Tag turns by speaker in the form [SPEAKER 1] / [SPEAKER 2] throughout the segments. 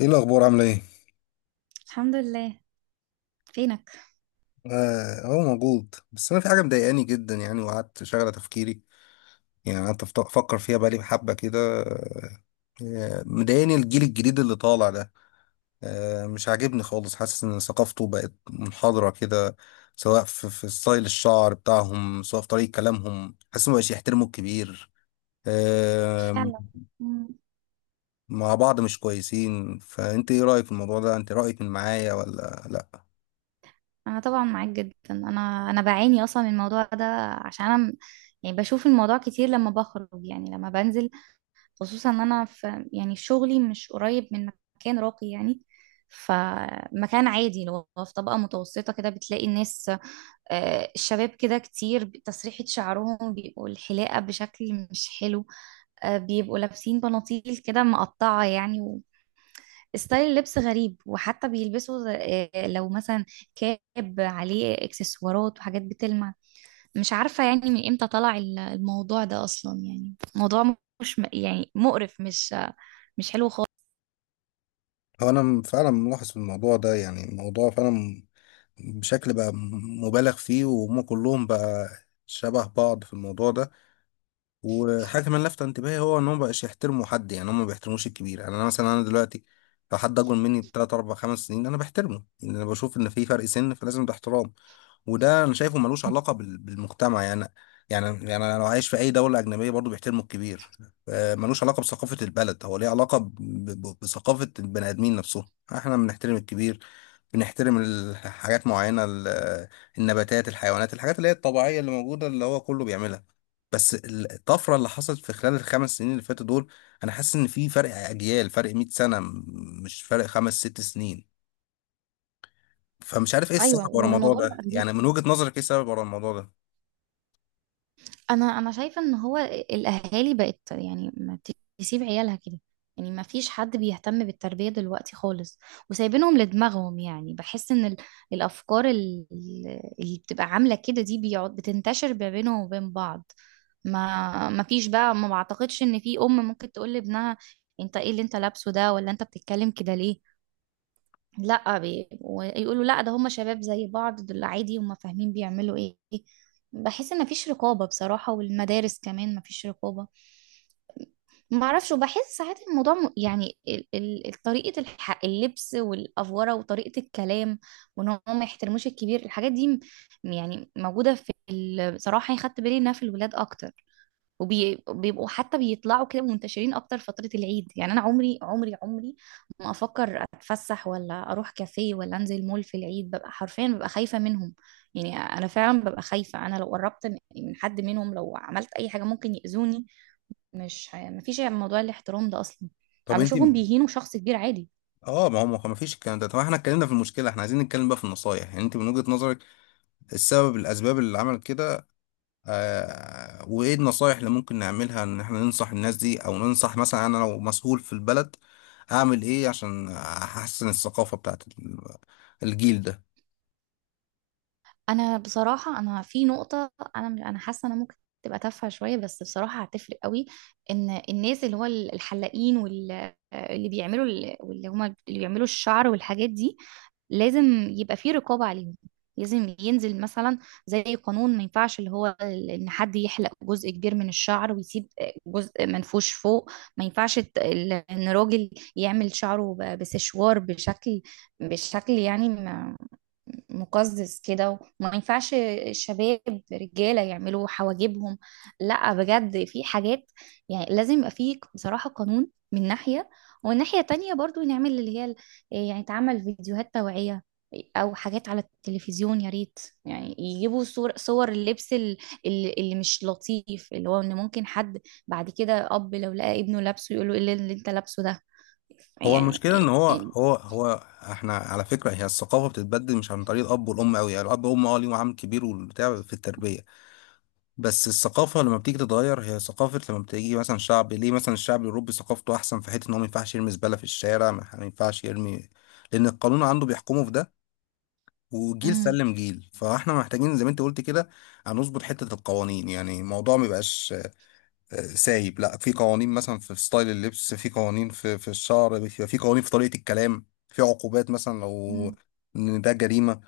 [SPEAKER 1] ايه الاخبار عامله ايه؟
[SPEAKER 2] الحمد لله. فينك؟
[SPEAKER 1] هو موجود، بس انا في حاجه مضايقاني جدا يعني، وقعدت شغله تفكيري. يعني افكر فيها بقالي حبه كده. مضايقاني الجيل الجديد اللي طالع ده. مش عاجبني خالص، حاسس ان ثقافته بقت منحضره كده. سواء في ستايل الشعر بتاعهم، سواء في طريقه كلامهم، حاسس ما بقاش يحترموا الكبير آه،
[SPEAKER 2] فعلا. مم.
[SPEAKER 1] مع بعض، مش كويسين. فانت ايه رايك في الموضوع ده؟ انت رايك من معايا ولا لا؟
[SPEAKER 2] انا طبعا معاك جدا. انا بعاني اصلا من الموضوع ده عشان انا يعني بشوف الموضوع كتير لما بخرج، يعني لما بنزل، خصوصا ان انا في يعني شغلي مش قريب من مكان راقي يعني. فمكان عادي لو في طبقة متوسطة كده بتلاقي الناس، الشباب كده كتير تسريحة شعرهم بيبقوا الحلاقة بشكل مش حلو، بيبقوا لابسين بناطيل كده مقطعة يعني. ستايل اللبس غريب، وحتى بيلبسوا لو مثلا كاب عليه اكسسوارات وحاجات بتلمع. مش عارفة يعني من امتى طلع الموضوع ده اصلا، يعني موضوع مش م- يعني مقرف، مش حلو خالص.
[SPEAKER 1] هو انا فعلا ملاحظ في الموضوع ده، يعني الموضوع فعلا بشكل بقى مبالغ فيه، وهم كلهم بقى شبه بعض في الموضوع ده. وحاجة كمان لافتة انتباهي، هو ان هم مبقاش يحترموا حد. يعني هم ما بيحترموش الكبير. يعني انا مثلا، انا دلوقتي لو حد اكبر مني بتلات اربع خمس سنين، انا بحترمه، لان انا بشوف ان في فرق سن، فلازم ده احترام. وده انا شايفه ملوش علاقة بالمجتمع يعني. يعني انا لو عايش في اي دولة اجنبية برضو بيحترموا الكبير. ملوش علاقة بثقافة البلد، هو ليه علاقة بثقافة البني ادمين نفسهم. احنا بنحترم الكبير، بنحترم حاجات معينة، النباتات، الحيوانات، الحاجات اللي هي الطبيعية اللي موجودة اللي هو كله بيعملها. بس الطفرة اللي حصلت في خلال الخمس سنين اللي فاتوا دول، أنا حاسس إن في فرق أجيال، فرق 100 سنة، مش فرق خمس ست سنين. فمش عارف إيه
[SPEAKER 2] ايوه،
[SPEAKER 1] السبب ورا الموضوع
[SPEAKER 2] والموضوع بقى
[SPEAKER 1] ده.
[SPEAKER 2] غريب.
[SPEAKER 1] يعني من وجهة نظرك إيه السبب ورا الموضوع ده؟
[SPEAKER 2] انا شايفه ان هو الاهالي بقت يعني ما تسيب عيالها كده. يعني ما فيش حد بيهتم بالتربيه دلوقتي خالص، وسايبينهم لدماغهم. يعني بحس ان الافكار اللي بتبقى عامله كده دي بيقعد بتنتشر ما بينهم وبين بعض. ما فيش بقى، ما بعتقدش ان في ام ممكن تقول لابنها: انت ايه اللي انت لابسه ده؟ ولا انت بتتكلم كده ليه؟ لا ويقولوا: لا، ده هم شباب زي بعض، دول عادي هم فاهمين بيعملوا ايه. بحس ان مفيش رقابة بصراحة، والمدارس كمان مفيش رقابة. ما اعرفش، وبحس ساعات الموضوع يعني طريقة اللبس والأفورة وطريقة الكلام، وان هم ما يحترموش الكبير. الحاجات دي يعني موجودة في ال... بصراحة يعني خدت بالي انها في الولاد اكتر، وبيبقوا حتى بيطلعوا كده منتشرين اكتر فترة العيد. يعني انا عمري ما افكر اتفسح ولا اروح كافيه ولا انزل مول في العيد. ببقى حرفيا ببقى خايفة منهم. يعني انا فعلا ببقى خايفة، انا لو قربت من حد منهم لو عملت اي حاجة ممكن يأذوني. مش ه- مفيش موضوع الاحترام ده اصلا. انا
[SPEAKER 1] طب أنت،
[SPEAKER 2] بشوفهم بيهينوا شخص كبير عادي.
[SPEAKER 1] اه ما هو ما فيش الكلام ده. طب احنا اتكلمنا في المشكله، احنا عايزين نتكلم بقى في النصايح. يعني انت من وجهة نظرك السبب، الاسباب اللي عملت كده، وايه النصايح اللي ممكن نعملها ان احنا ننصح الناس دي، او ننصح مثلا، انا لو مسؤول في البلد اعمل ايه عشان احسن الثقافة بتاعت الجيل ده؟
[SPEAKER 2] انا بصراحه انا في نقطه، انا حاسه انا ممكن تبقى تافهه شويه، بس بصراحه هتفرق قوي. ان الناس اللي هو الحلاقين واللي بيعملوا واللي هما اللي بيعملوا الشعر والحاجات دي لازم يبقى في رقابه عليهم. لازم ينزل مثلا زي قانون، ما ينفعش اللي هو ان حد يحلق جزء كبير من الشعر ويسيب جزء منفوش فوق. ما ينفعش ان راجل يعمل شعره بسشوار بشكل، بشكل يعني مقزز كده. وما ينفعش شباب رجالة يعملوا حواجبهم. لا بجد، في حاجات يعني لازم يبقى فيه بصراحة قانون من ناحية. ومن ناحية تانية برضو نعمل اللي هي إيه، يعني تعمل فيديوهات توعية أو حاجات على التلفزيون يا ريت. يعني يجيبوا صور اللبس اللي مش لطيف، اللي هو إن ممكن حد بعد كده أب لو لقى ابنه لابسه يقول له: إيه اللي أنت لابسه ده؟
[SPEAKER 1] هو
[SPEAKER 2] يعني
[SPEAKER 1] المشكلة ان هو
[SPEAKER 2] إيه-
[SPEAKER 1] هو هو احنا على فكرة، هي الثقافة بتتبدل مش عن طريق الاب والام قوي. يعني الاب والام اه ليهم عامل كبير والبتاع في التربية، بس الثقافة لما بتيجي تتغير، هي ثقافة لما بتيجي مثلا شعب، ليه مثلا الشعب الاوروبي ثقافته احسن في حتة ان هو ما ينفعش يرمي زبالة في الشارع، ما ينفعش يرمي، لان القانون عنده بيحكمه في ده. وجيل
[SPEAKER 2] مم.
[SPEAKER 1] سلم جيل، فاحنا محتاجين زي ما انت قلت كده هنظبط حتة القوانين. يعني الموضوع ما يبقاش سايب، لا، في قوانين مثلا في ستايل اللبس، في قوانين في الشعر، بيبقى في قوانين في طريقة الكلام، في عقوبات مثلا لو
[SPEAKER 2] مم.
[SPEAKER 1] ان ده جريمة.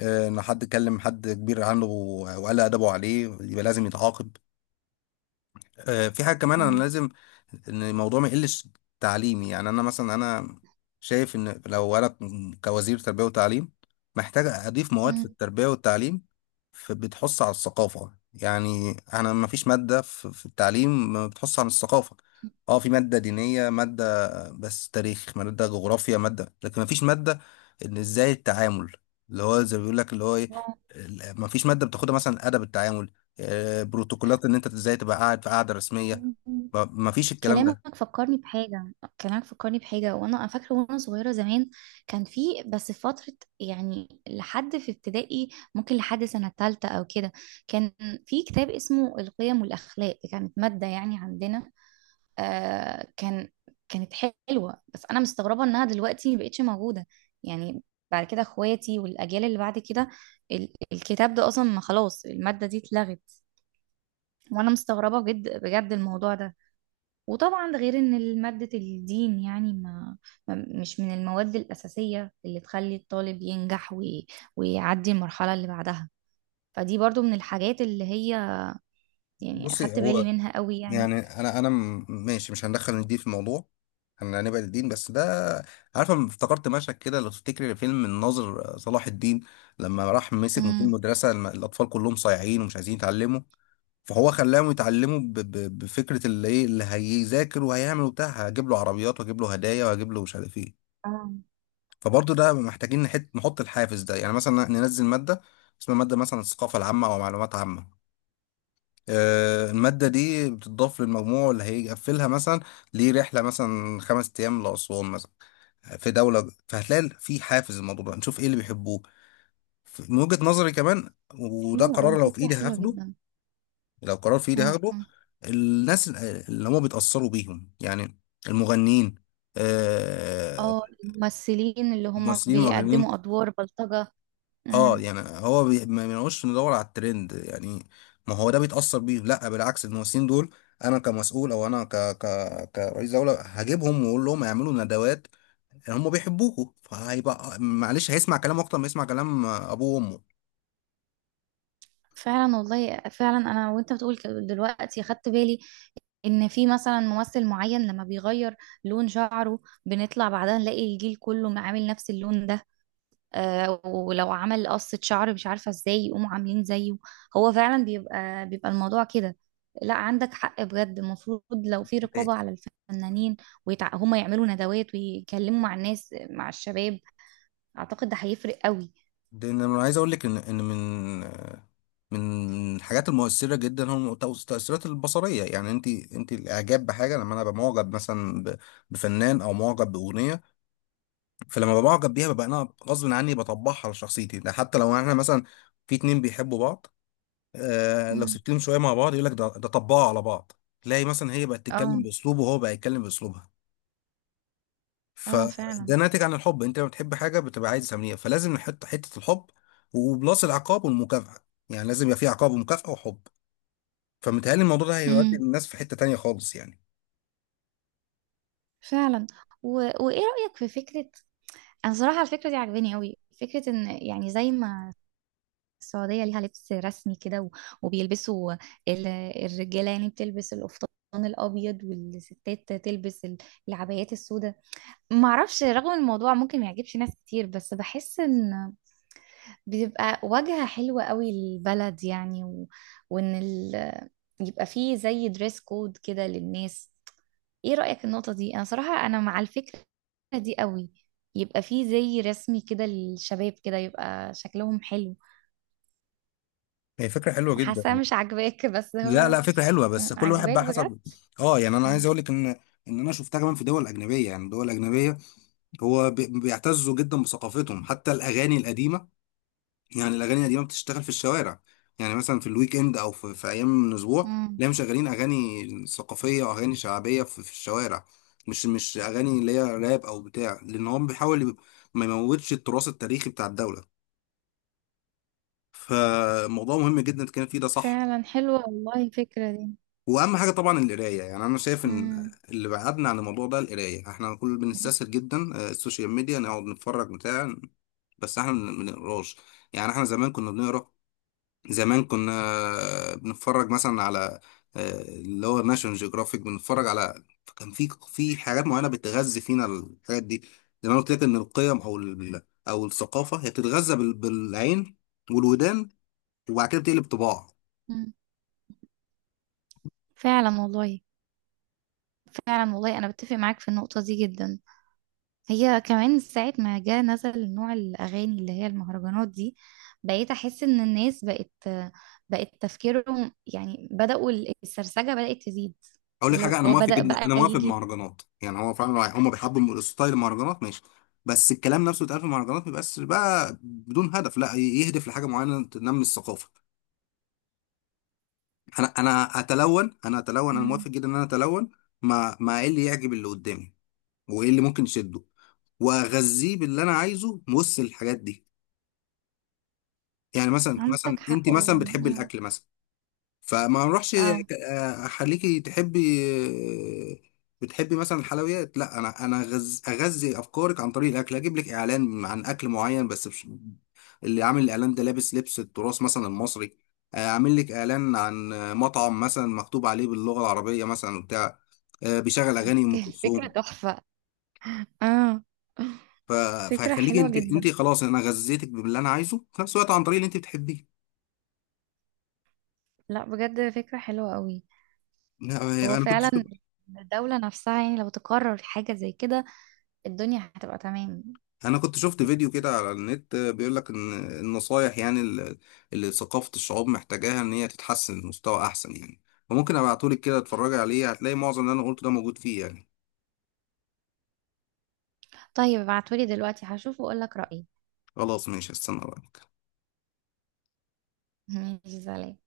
[SPEAKER 1] ان حد كلم حد كبير عنه وقال ادبه عليه، يبقى لازم يتعاقب. في حاجة كمان أنا لازم إن الموضوع ما يقلش تعليمي. يعني أنا مثلا، أنا شايف إن لو أنا كوزير تربية وتعليم، محتاج أضيف مواد في
[SPEAKER 2] مم.
[SPEAKER 1] التربية والتعليم بتحث على الثقافة. يعني أنا ما فيش مادة في التعليم ما بتحث عن الثقافة. أه، في مادة دينية، مادة بس تاريخ، مادة جغرافيا، مادة، لكن ما فيش مادة إن إزاي التعامل، اللي هو زي ما بيقول لك اللي هو إيه، ما فيش مادة بتاخدها مثلا أدب التعامل. بروتوكولات ان انت ازاي تبقى قاعد في قاعده رسميه.
[SPEAKER 2] مم.
[SPEAKER 1] ما ما فيش الكلام ده.
[SPEAKER 2] كلامك فكرني بحاجة. كلامك فكرني بحاجة، وانا أنا فاكرة وانا صغيرة زمان كان في، بس في فترة يعني لحد في ابتدائي، ممكن لحد سنة تالتة او كده. كان في كتاب اسمه القيم والاخلاق، دي كانت مادة يعني عندنا. آه كان، كانت حلوة، بس انا مستغربة انها دلوقتي مبقتش موجودة. يعني بعد كده اخواتي والاجيال اللي بعد كده الكتاب ده اصلا ما خلاص، المادة دي اتلغت. وانا مستغربة جد بجد الموضوع ده. وطبعا ده غير ان مادة الدين يعني مش من المواد الأساسية اللي تخلي الطالب ينجح ويعدي المرحلة اللي بعدها. فدي برضو من الحاجات اللي هي يعني
[SPEAKER 1] بصي،
[SPEAKER 2] أخدت بالي
[SPEAKER 1] هو
[SPEAKER 2] منها قوي يعني.
[SPEAKER 1] يعني انا ماشي، مش هندخل الدين في الموضوع، احنا هنبعد الدين، بس ده، عارفه، أنا افتكرت مشهد كده لو تفتكري، فيلم الناظر، صلاح الدين لما راح مسك مدير
[SPEAKER 2] امم.
[SPEAKER 1] مدرسه، الاطفال كلهم صايعين ومش عايزين يتعلموا، فهو خلاهم يتعلموا بفكره اللي ايه اللي هيذاكر وهيعمل وبتاع، هجيب له عربيات واجيب له هدايا واجيب له مش عارف ايه.
[SPEAKER 2] اه.
[SPEAKER 1] فبرضه ده محتاجين نحط الحافز ده. يعني مثلا ننزل مادة اسمها مادة مثلا الثقافة العامة أو معلومات عامة، المادة دي بتضاف للمجموع اللي هيقفلها مثلا ليه رحلة مثلا خمس أيام لأسوان مثلا في دولة، فهتلاقي في حافز. الموضوع ده نشوف إيه اللي بيحبوه، من وجهة نظري كمان، وده
[SPEAKER 2] حلوة
[SPEAKER 1] قرار
[SPEAKER 2] أوي،
[SPEAKER 1] لو في
[SPEAKER 2] فكرة
[SPEAKER 1] إيدي
[SPEAKER 2] حلوة
[SPEAKER 1] هاخده.
[SPEAKER 2] جدا.
[SPEAKER 1] لو قرار في إيدي هاخده،
[SPEAKER 2] امم.
[SPEAKER 1] الناس اللي هم بيتأثروا بيهم يعني المغنيين، آه،
[SPEAKER 2] اه الممثلين اللي هم
[SPEAKER 1] ممثلين ومغنيين.
[SPEAKER 2] بيقدموا أدوار بلطجة.
[SPEAKER 1] اه
[SPEAKER 2] امم.
[SPEAKER 1] يعني هو ما بنقولش ندور على الترند يعني، ما هو ده بيتأثر بيه. لا بالعكس، الممثلين دول انا كمسؤول او انا كرئيس دولة هجيبهم واقول لهم يعملوا ندوات. هم بيحبوكوا، فهيبقى معلش هيسمع كلام اكتر ما يسمع كلام ابوه وامه.
[SPEAKER 2] فعلا والله، فعلا انا وانت بتقول كده دلوقتي خدت بالي ان في مثلا ممثل معين لما بيغير لون شعره بنطلع بعدها نلاقي الجيل كله عامل نفس اللون ده. آه ولو عمل قصة شعر مش عارفة ازاي يقوموا عاملين زيه. هو فعلا بيبقى الموضوع كده. لا، عندك حق بجد، المفروض لو في
[SPEAKER 1] ده
[SPEAKER 2] رقابة على الفنانين هما يعملوا ندوات ويتكلموا مع الناس مع الشباب. اعتقد ده هيفرق قوي.
[SPEAKER 1] انا عايز اقول لك ان ان من الحاجات المؤثرة جدا هو التأثيرات البصرية. يعني انت الاعجاب بحاجة، لما انا ببقى معجب مثلا بفنان او معجب بأغنية، فلما ببقى معجب بيها ببقى انا غصب عني بطبعها على شخصيتي. ده حتى لو احنا مثلا في اتنين بيحبوا بعض، آه لو
[SPEAKER 2] مم.
[SPEAKER 1] سبت لهم شويه مع بعض يقول لك ده طبعوا على بعض، تلاقي مثلا هي بقت تتكلم
[SPEAKER 2] اه.
[SPEAKER 1] باسلوبه وهو بقى يتكلم باسلوبها.
[SPEAKER 2] اه فعلا.
[SPEAKER 1] فده ناتج عن الحب. انت لما بتحب حاجه بتبقى عايز تعمليها، فلازم نحط حته الحب وبلاس العقاب والمكافاه. يعني لازم يبقى في عقاب ومكافاه وحب. فمتهيألي الموضوع ده هيودي
[SPEAKER 2] امم.
[SPEAKER 1] الناس في حته تانيه خالص يعني.
[SPEAKER 2] فعلا. و... وايه رأيك في فكرة؟ انا صراحه على الفكره دي عجباني قوي، فكره ان يعني زي ما السعوديه ليها لبس رسمي كده وبيلبسوا ال- الرجاله يعني بتلبس القفطان الابيض، والستات تلبس العبايات السوداء. ما اعرفش، رغم الموضوع ممكن ما يعجبش ناس كتير، بس بحس ان بتبقى واجهه حلوه قوي للبلد يعني. وان ال... يبقى فيه زي دريس كود كده للناس. ايه رأيك في النقطة دي؟ انا صراحة انا مع الفكرة دي قوي. يبقى فيه زي رسمي كده للشباب كده يبقى شكلهم حلو.
[SPEAKER 1] هي فكره حلوه جدا.
[SPEAKER 2] حاسة مش عاجباك، بس
[SPEAKER 1] لا
[SPEAKER 2] هو...
[SPEAKER 1] لا فكرة حلوة،
[SPEAKER 2] مم،
[SPEAKER 1] بس كل واحد
[SPEAKER 2] عاجباك
[SPEAKER 1] بقى
[SPEAKER 2] بجد؟
[SPEAKER 1] حسب. اه يعني انا عايز
[SPEAKER 2] مم.
[SPEAKER 1] اقول لك ان ان انا شفتها كمان في دول اجنبية. يعني دول اجنبية هو بيعتزوا جدا بثقافتهم، حتى الاغاني القديمة. يعني الاغاني القديمة بتشتغل في الشوارع. يعني مثلا في الويك اند او في ايام من الاسبوع،
[SPEAKER 2] مم.
[SPEAKER 1] تلاقيهم مشغلين اغاني ثقافية واغاني شعبية في الشوارع. مش اغاني اللي هي راب او بتاع، لان هو بيحاول ما يموتش التراث التاريخي بتاع الدولة. فموضوع مهم جدا كان فيه ده، صح.
[SPEAKER 2] فعلا، حلوة والله الفكرة دي.
[SPEAKER 1] واهم حاجه طبعا القرايه. يعني انا شايف ان
[SPEAKER 2] مم.
[SPEAKER 1] اللي بعدنا عن الموضوع ده القرايه. احنا كل بنستسهل جدا، السوشيال ميديا نقعد نتفرج بتاع، بس احنا ما بنقراش. يعني احنا زمان كنا بنقرا، زمان كنا بنتفرج مثلا على، اللي هو ناشونال جيوغرافيك، بنتفرج على، كان في حاجات معينه بتغذي فينا الحاجات دي. زي ما أنا قلت لك ان القيم او او الثقافه هي بتتغذى بالعين والودان، وبعد كده بتقلب طباع.
[SPEAKER 2] مم. فعلا والله. فعلا والله انا بتفق معاك في النقطة دي جدا. هي كمان ساعة ما جه نزل نوع الأغاني اللي هي المهرجانات دي بقيت أحس إن الناس بقت، تفكيرهم يعني بدأوا، السرسجة بدأت تزيد.
[SPEAKER 1] اقول لك
[SPEAKER 2] لو
[SPEAKER 1] حاجه، انا
[SPEAKER 2] هو
[SPEAKER 1] موافق
[SPEAKER 2] بدأ
[SPEAKER 1] جدا،
[SPEAKER 2] بقى
[SPEAKER 1] انا موافق
[SPEAKER 2] يجي.
[SPEAKER 1] بالمهرجانات. يعني هو فعلا هم بيحبوا ستايل المهرجانات، ماشي، بس الكلام نفسه اتقال، في المهرجانات ما يبقاش بقى بدون هدف، لا، يهدف لحاجه معينه تنمي الثقافه. انا
[SPEAKER 2] مم.
[SPEAKER 1] موافق جدا ان انا اتلون. ما ايه اللي يعجب اللي قدامي وايه اللي ممكن يشده، واغذيه باللي انا عايزه وسط الحاجات دي. يعني مثلا
[SPEAKER 2] عندك
[SPEAKER 1] انت
[SPEAKER 2] حق
[SPEAKER 1] مثلا
[SPEAKER 2] والله.
[SPEAKER 1] بتحبي
[SPEAKER 2] مم.
[SPEAKER 1] الاكل مثلا، فما نروحش
[SPEAKER 2] اه.
[SPEAKER 1] اخليكي تحبي، آه، بتحبي مثلا الحلويات، لا انا اغذي افكارك عن طريق الاكل، اجيب لك اعلان عن اكل معين، بس مش، اللي عامل الاعلان ده لابس لبس التراث مثلا المصري. اعمل لك اعلان عن مطعم مثلا مكتوب عليه باللغه العربيه مثلا بتاع، بيشغل اغاني ام
[SPEAKER 2] هنتكلم. فكرة
[SPEAKER 1] كلثوم.
[SPEAKER 2] تحفة. اه،
[SPEAKER 1] ف...
[SPEAKER 2] فكرة
[SPEAKER 1] فهيخليك
[SPEAKER 2] حلوة
[SPEAKER 1] انت
[SPEAKER 2] جدا.
[SPEAKER 1] انت خلاص، انا غذيتك باللي انا عايزه في نفس الوقت عن طريق اللي انت بتحبيه.
[SPEAKER 2] لا بجد فكرة حلوة قوي.
[SPEAKER 1] آه،
[SPEAKER 2] هو
[SPEAKER 1] انا كنت
[SPEAKER 2] فعلا الدولة نفسها يعني لو تقرر حاجة زي كده الدنيا هتبقى تمام.
[SPEAKER 1] انا كنت شفت فيديو كده على النت بيقول لك ان النصايح يعني اللي ثقافة الشعوب محتاجاها ان هي تتحسن لمستوى احسن يعني. فممكن ابعتهولك كده اتفرجي عليه، هتلاقي معظم اللي انا قلته ده موجود فيه يعني.
[SPEAKER 2] طيب ابعتولي دلوقتي هشوف وأقولك رأيي.
[SPEAKER 1] خلاص ماشي، هستنى بقى.
[SPEAKER 2] ماشي، سلام.